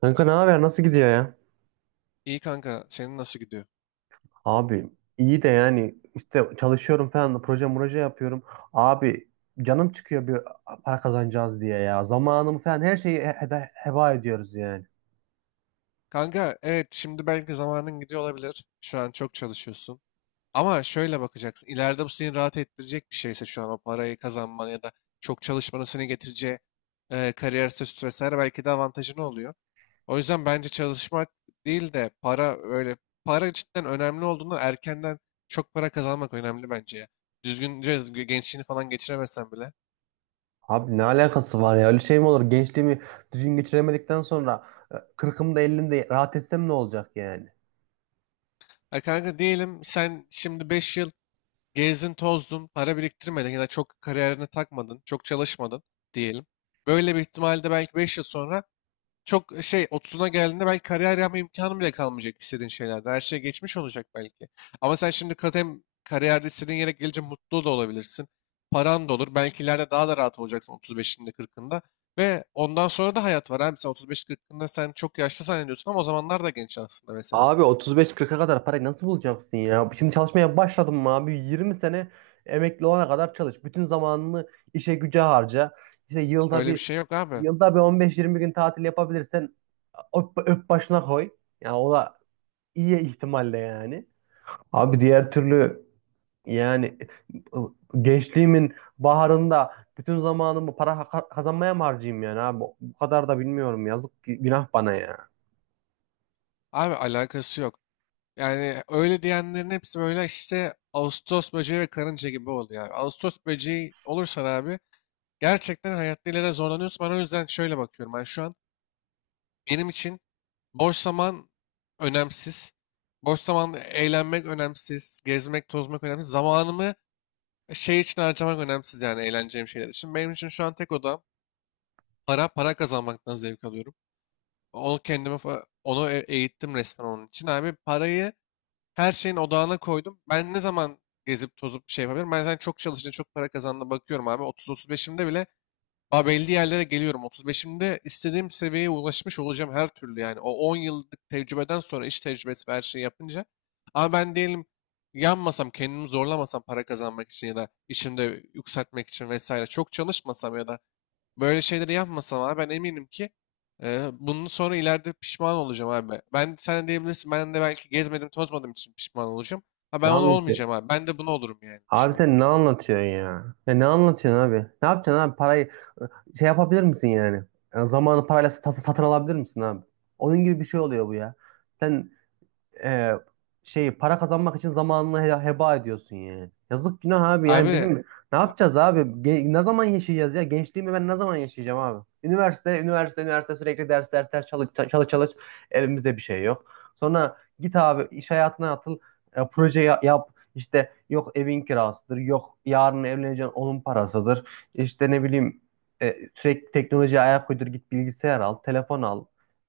Kanka ne haber? Nasıl gidiyor ya? İyi kanka, senin nasıl gidiyor? Abi, iyi de yani işte çalışıyorum falan da proje proje yapıyorum. Abi, canım çıkıyor bir para kazanacağız diye ya. Zamanımı falan her şeyi heba ediyoruz yani. Kanka, evet şimdi belki zamanın gidiyor olabilir. Şu an çok çalışıyorsun. Ama şöyle bakacaksın. İleride bu seni rahat ettirecek bir şeyse şu an o parayı kazanman ya da çok çalışmanın seni getireceği kariyer statüsü vesaire belki de avantajın oluyor. O yüzden bence çalışmak değil de para öyle para cidden önemli olduğundan erkenden çok para kazanmak önemli bence ya. Düzgünce gençliğini falan geçiremesen bile. Abi, ne alakası var ya? Öyle şey mi olur? Gençliğimi düzgün geçiremedikten sonra kırkımda ellimde rahat etsem ne olacak yani? Ya kanka diyelim sen şimdi 5 yıl gezdin, tozdun, para biriktirmedin ya da çok kariyerine takmadın, çok çalışmadın diyelim. Böyle bir ihtimalde belki 5 yıl sonra çok 30'una geldiğinde belki kariyer yapma imkanı bile kalmayacak istediğin şeylerde. Her şey geçmiş olacak belki. Ama sen şimdi hem kariyerde istediğin yere gelince mutlu da olabilirsin. Paran da olur. Belki ileride daha da rahat olacaksın 35'inde 40'ında. Ve ondan sonra da hayat var abi. 35-40'ında sen çok yaşlı zannediyorsun ama o zamanlar da genç aslında mesela. Abi, 35 kırka kadar parayı nasıl bulacaksın ya? Şimdi çalışmaya başladın mı abi? 20 sene emekli olana kadar çalış. Bütün zamanını işe güce harca. İşte yılda Öyle bir bir şey yok abi. yılda bir 15-20 gün tatil yapabilirsen öp, öp başına koy. Yani o da iyi ihtimalle yani. Abi, diğer türlü yani, ıı, gençliğimin baharında bütün zamanımı para kazanmaya mı harcayayım yani abi? Bu kadar da bilmiyorum. Yazık günah bana ya. Abi alakası yok. Yani öyle diyenlerin hepsi böyle işte ağustos böceği ve karınca gibi oluyor abi. Ağustos böceği olursan abi gerçekten hayatta ileride zorlanıyorsun. Ben o yüzden şöyle bakıyorum. Ben şu an benim için boş zaman önemsiz. Boş zamanda eğlenmek önemsiz. Gezmek, tozmak önemsiz. Zamanımı şey için harcamak önemsiz yani eğleneceğim şeyler için. Benim için şu an tek odam para, para kazanmaktan zevk alıyorum. Onu kendime, eğittim resmen onun için. Abi parayı her şeyin odağına koydum. Ben ne zaman gezip tozup bir şey yapabilirim? Ben zaten çok çalışınca çok para kazandığına bakıyorum abi. 30-35'imde bile daha belli yerlere geliyorum. 35'imde istediğim seviyeye ulaşmış olacağım her türlü yani. O 10 yıllık tecrübeden sonra iş tecrübesi ve her şeyi yapınca. Ama ben diyelim yanmasam, kendimi zorlamasam para kazanmak için ya da işimde yükseltmek için vesaire çok çalışmasam ya da böyle şeyleri yapmasam abi ben eminim ki bunun sonra ileride pişman olacağım abi. Ben sen de diyebilirsin ben de belki gezmedim tozmadım için pişman olacağım. Ha Ne ben onu anlatıyor? olmayacağım abi. Ben de bunu olurum yani Abi, pişman. sen ne anlatıyorsun ya? Ya, ne anlatıyorsun abi? Ne yapacaksın abi? Parayı şey yapabilir misin yani? Yani zamanı parayla satın alabilir misin abi? Onun gibi bir şey oluyor bu ya. Sen, e, şeyi para kazanmak için zamanını heba ediyorsun yani. Yazık günah abi, yani Abi bizim ne a- yapacağız abi? Ne zaman yaşayacağız ya? Gençliğimi ben ne zaman yaşayacağım abi? Üniversite, üniversite, üniversite, sürekli ders, ders, ders, çalış, çalış, çalış. Elimizde bir şey yok. Sonra git abi iş hayatına atıl, proje yap. İşte yok evin kirasıdır, yok yarın evleneceğin onun parasıdır. İşte ne bileyim, sürekli teknolojiye ayak uydur, git bilgisayar al, telefon al.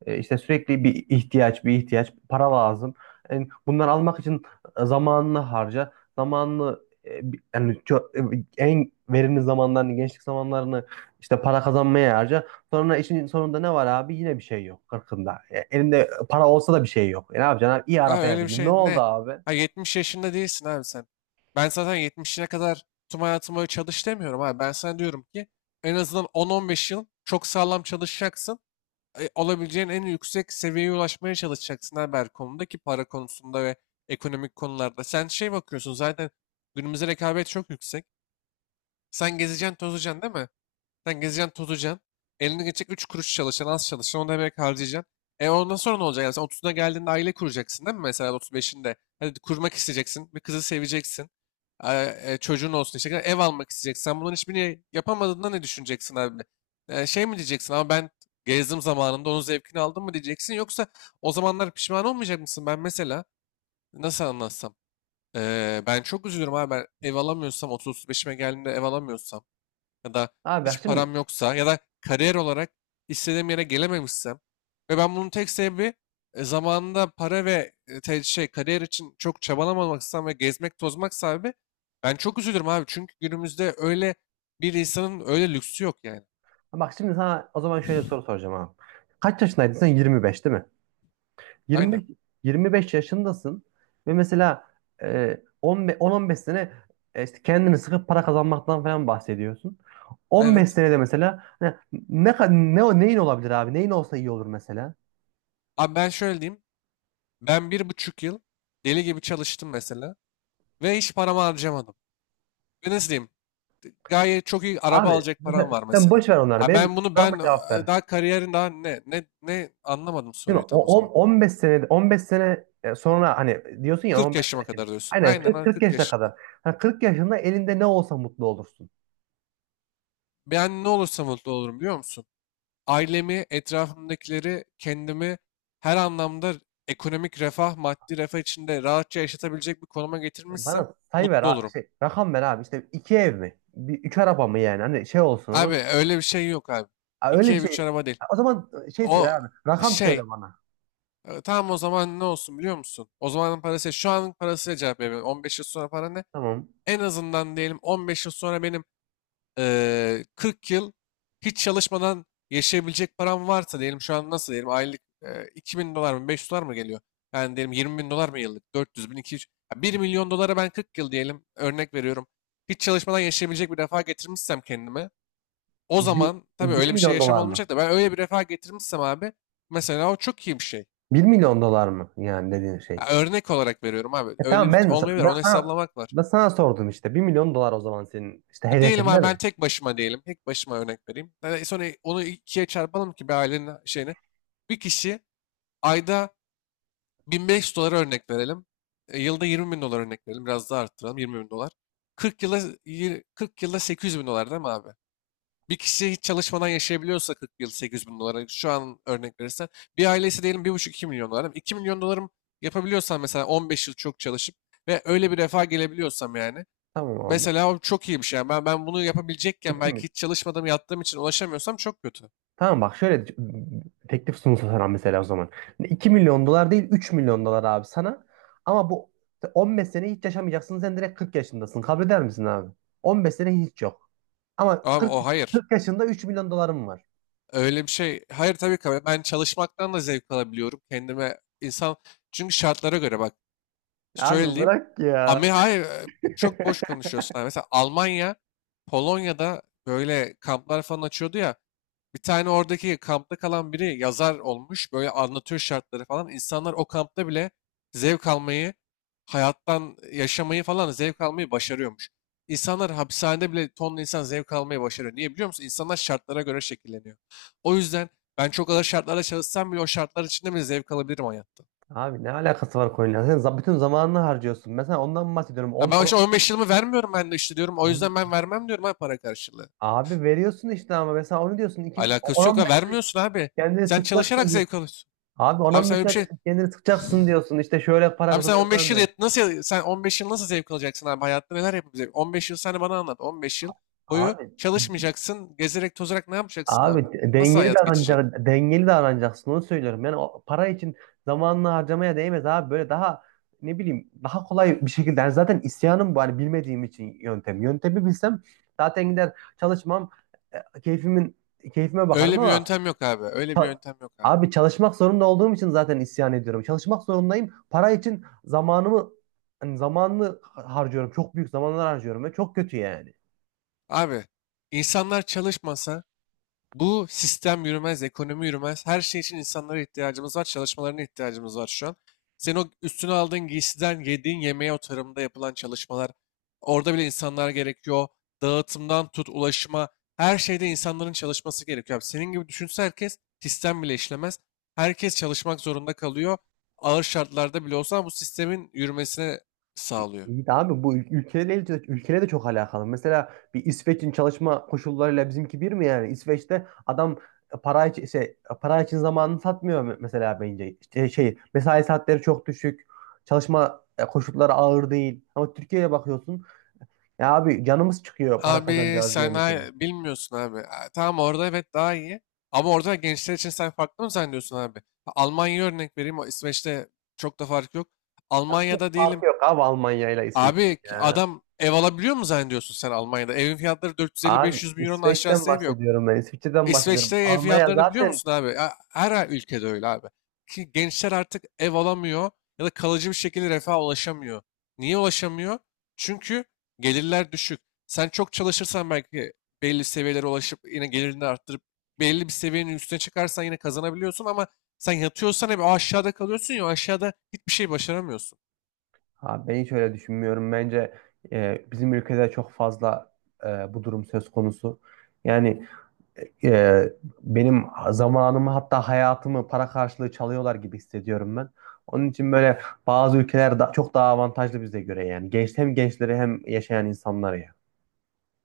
İşte sürekli bir ihtiyaç, bir ihtiyaç, para lazım. Yani bunları almak için zamanını harca. Zamanını, yani en verimli zamanlarını, gençlik zamanlarını işte para kazanmaya harca. Sonra işin sonunda ne var abi? Yine bir şey yok 40'ında. Elinde para olsa da bir şey yok. Ne yapacaksın abi? İyi arabaya öyle bir bindin. Ne şey oldu ne? abi? Ha 70 yaşında değilsin abi sen. Ben zaten 70'ine kadar tüm hayatımı öyle çalış demiyorum abi. Ben sana diyorum ki en azından 10-15 yıl çok sağlam çalışacaksın. Olabileceğin en yüksek seviyeye ulaşmaya çalışacaksın abi her konuda ki para konusunda ve ekonomik konularda. Sen şey bakıyorsun zaten günümüzde rekabet çok yüksek. Sen gezeceksin, tozacaksın değil mi? Sen gezeceksin, tozacaksın. Eline geçecek 3 kuruş çalışacaksın, az çalışacaksın. Onu da emek harcayacaksın. E ondan sonra ne olacak? Yani sen 30'una geldiğinde aile kuracaksın değil mi? Mesela 35'inde. Hadi kurmak isteyeceksin. Bir kızı seveceksin. Çocuğun olsun işte. Ev almak isteyeceksin. Sen bunların hiçbirini yapamadığında ne düşüneceksin abi? E, şey mi diyeceksin ama ben gezdim zamanında onun zevkini aldım mı diyeceksin. Yoksa o zamanlar pişman olmayacak mısın? Ben mesela nasıl anlatsam? E, ben çok üzülürüm abi. Ben ev alamıyorsam 30-35'ime geldiğimde ev alamıyorsam ya da Abi bak hiç param şimdi yoksa ya da kariyer olarak istediğim yere gelememişsem ve ben bunun tek sebebi zamanında para ve şey kariyer için çok çabalamamaksam ve gezmek tozmak sebebi ben çok üzülürüm abi çünkü günümüzde öyle bir insanın öyle lüksü yok yani. bak şimdi sana o zaman şöyle bir soru soracağım abi. Kaç yaşındaydın sen? 25 değil mi? Aynen. 25 25 yaşındasın ve mesela, 10-15 sene, işte kendini sıkıp para kazanmaktan falan bahsediyorsun. 15 Evet. senede mesela hani ne ka- ne o- neyin olabilir abi? Neyin olsa iyi olur mesela? Abi ben şöyle diyeyim. Ben bir buçuk yıl deli gibi çalıştım mesela ve hiç paramı harcamadım. Ve nasıl diyeyim? Gayet çok iyi araba Abi alacak paran sen, var sen mesela. boş ver onları. Ha Benim ben bunu soruma ben cevap e, ver. Daha kariyerin daha ne anlamadım Değil mi? soruyu tam o zaman. 15 senede, 15 sene, sonra hani diyorsun ya 40 15 yaşıma sene kim? kadar diyorsun. Aynen Aynen 40, ha, 40 40 yaşına kadar. yaşında. Hani 40 yaşında elinde ne olsa mutlu olursun. Ben ne olursa mutlu olurum biliyor musun? Ailemi, etrafımdakileri, kendimi her anlamda ekonomik refah, maddi refah içinde rahatça yaşatabilecek bir konuma getirmişsem Bana sayı ver, mutlu olurum. Rakam ver abi. İşte iki ev mi? Üç araba mı yani? Hani şey olsun, Abi anladın mı? öyle bir şey yok abi. Ha, öyle İki bir ev, üç şey. araba değil. Ha, o zaman, şey söyle O abi. Rakam şey söyle bana. E, tamam o zaman ne olsun biliyor musun? O zamanın parası şu anın parasıyla cevap veriyorum. 15 yıl sonra para ne? Tamam. En azından diyelim 15 yıl sonra benim 40 yıl hiç çalışmadan yaşayabilecek param varsa diyelim şu an nasıl diyelim aylık 2000 dolar mı 500 dolar mı geliyor? Yani diyelim 20 bin dolar mı yıllık? 400 bin 200 ya 1 milyon dolara ben 40 yıl diyelim örnek veriyorum. Hiç çalışmadan yaşayabilecek bir refah getirmişsem kendime o Bir, zaman tabii bir öyle bir şey milyon yaşam dolar mı? olmayacak da ben öyle bir refah getirmişsem abi mesela o çok iyi bir şey. 1 milyon dolar mı? Yani dediğin şey. Ya örnek olarak veriyorum abi. Öyle Tamam, bir olmayabilir. ben Onu sana hesaplamak var. ben sana sordum işte. 1 milyon dolar o zaman senin işte Ha, diyelim hedefin değil abi ben mi? tek başıma diyelim. Tek başıma örnek vereyim. Yani sonra onu ikiye çarpalım ki bir ailenin şeyini. Bir kişi ayda 1500 dolar örnek verelim. E, yılda 20 bin dolar örnek verelim. Biraz daha arttıralım. 20 bin dolar. 40 yılda, 40 yılda 800 bin dolar değil mi abi? Bir kişi hiç çalışmadan yaşayabiliyorsa 40 yıl 800 bin dolara şu an örnek verirsen. Bir ailesi diyelim bir buçuk iki milyon dolar. İki milyon dolarım yapabiliyorsan mesela 15 yıl çok çalışıp ve öyle bir refaha gelebiliyorsam yani. Tamam abi. Mesela o çok iyi bir şey. Yani ben bunu yapabilecekken İki belki hiç çalışmadım yattığım için ulaşamıyorsam çok kötü. Tamam, bak şöyle teklif sunulsa sana mesela o zaman. 2 milyon dolar değil, 3 milyon dolar abi sana. Ama bu 15 sene hiç yaşamayacaksın. Sen direkt 40 yaşındasın. Kabul eder misin abi? 15 sene hiç yok. Ama Abi kırk o hayır. kırk yaşında 3 milyon dolarım var. Öyle bir şey. Hayır tabii ki. Ben çalışmaktan da zevk alabiliyorum. Kendime insan. Çünkü şartlara göre bak. Şöyle Abi diyeyim. bırak Ama ya. hayır. Çok boş konuşuyorsun abi. Mesela Almanya, Polonya'da böyle kamplar falan açıyordu ya. Bir tane oradaki kampta kalan biri yazar olmuş. Böyle anlatıyor şartları falan. İnsanlar o kampta bile zevk almayı, hayattan yaşamayı falan zevk almayı başarıyormuş. İnsanlar hapishanede bile tonla insan zevk almayı başarıyor. Niye biliyor musun? İnsanlar şartlara göre şekilleniyor. O yüzden ben çok ağır şartlarda çalışsam bile o şartlar içinde bile zevk alabilirim hayatta. Abi, ne alakası var konuyla? Sen, bütün zamanını harcıyorsun. Mesela ondan mı bahsediyorum. Ya ben işte 15 yılımı vermiyorum ben de işte diyorum. O yüzden ben on- vermem diyorum ha para karşılığı. Abi veriyorsun işte, ama mesela onu diyorsun. 2, on Alakası yok ha 15 sene vermiyorsun abi. kendini Sen çalışarak sıkacaksın diyor. zevk alıyorsun. Abi, on Abi sen 15 öyle bir sene şey kendini sıkacaksın diyorsun. İşte şöyle para Abi sen kazanırım 15 falan yıl diyorsun. yet- nasıl ya- sen 15 yıl nasıl zevk alacaksın abi hayatta neler yapabilecek? 15 yıl sen bana anlat. 15 yıl boyu Abi çalışmayacaksın, gezerek tozarak ne yapacaksın abi? Abi Nasıl hayat geçecek? Dengeli davranacaksın, onu söylüyorum. Yani o para için zamanını harcamaya değmez abi. Böyle daha ne bileyim, daha kolay bir şekilde. Yani zaten isyanım bu, hani bilmediğim için yöntem. Yöntemi bilsem zaten gider çalışmam, e, keyfimin keyfime bakarım, Öyle bir ama yöntem yok abi. Öyle bir ça- yöntem yok abi. abi çalışmak zorunda olduğum için zaten isyan ediyorum. Çalışmak zorundayım. Para için zamanımı hani zamanını harcıyorum. Çok büyük zamanlar harcıyorum ve çok kötü yani. Abi insanlar çalışmasa bu sistem yürümez, ekonomi yürümez. Her şey için insanlara ihtiyacımız var, çalışmalarına ihtiyacımız var şu an. Sen o üstüne aldığın giysiden yediğin yemeğe o tarımda yapılan çalışmalar, orada bile insanlar gerekiyor. Dağıtımdan tut, ulaşıma, her şeyde insanların çalışması gerekiyor. Abi senin gibi düşünse herkes sistem bile işlemez. Herkes çalışmak zorunda kalıyor. Ağır şartlarda bile olsa bu sistemin yürümesine sağlıyor. İyi de abi, bu ülkelerle de çok alakalı. Mesela bir İsveç'in çalışma koşullarıyla bizimki bir mi yani? İsveç'te adam para için zamanını satmıyor, mesela bence. İşte şey, mesai saatleri çok düşük. Çalışma, koşulları ağır değil. Ama Türkiye'ye bakıyorsun. Ya abi, canımız çıkıyor para kazanacağız diye mesela. Bilmiyorsun abi. Ha, tamam orada evet daha iyi. Ama orada gençler için sen farklı mı zannediyorsun abi? Ha, Almanya'ya örnek vereyim. O İsveç'te çok da fark yok. Nasıl Almanya'da diyelim. farkı yok abi, Almanya ile İsveç Abi ya. adam ev alabiliyor mu zannediyorsun sen Almanya'da? Evin fiyatları Abi, 450-500 bin euronun İsveç'ten aşağısı ev yok. bahsediyorum ben. İsviçre'den bahsediyorum. İsveç'te ev Almanya fiyatlarını biliyor zaten. musun abi? Ya her ülkede öyle abi. Ki gençler artık ev alamıyor ya da kalıcı bir şekilde refaha ulaşamıyor. Niye ulaşamıyor? Çünkü gelirler düşük. Sen çok çalışırsan belki belli seviyelere ulaşıp yine gelirini arttırıp belli bir seviyenin üstüne çıkarsan yine kazanabiliyorsun ama sen yatıyorsan hep o aşağıda kalıyorsun ya o aşağıda hiçbir şey başaramıyorsun. Abi, ben hiç öyle düşünmüyorum. Bence, bizim ülkede çok fazla, e, bu durum söz konusu. Yani, e, benim zamanımı, hatta hayatımı para karşılığı çalıyorlar gibi hissediyorum ben. Onun için böyle bazı ülkeler da, çok daha avantajlı bize göre yani. Hem gençleri hem yaşayan insanları ya.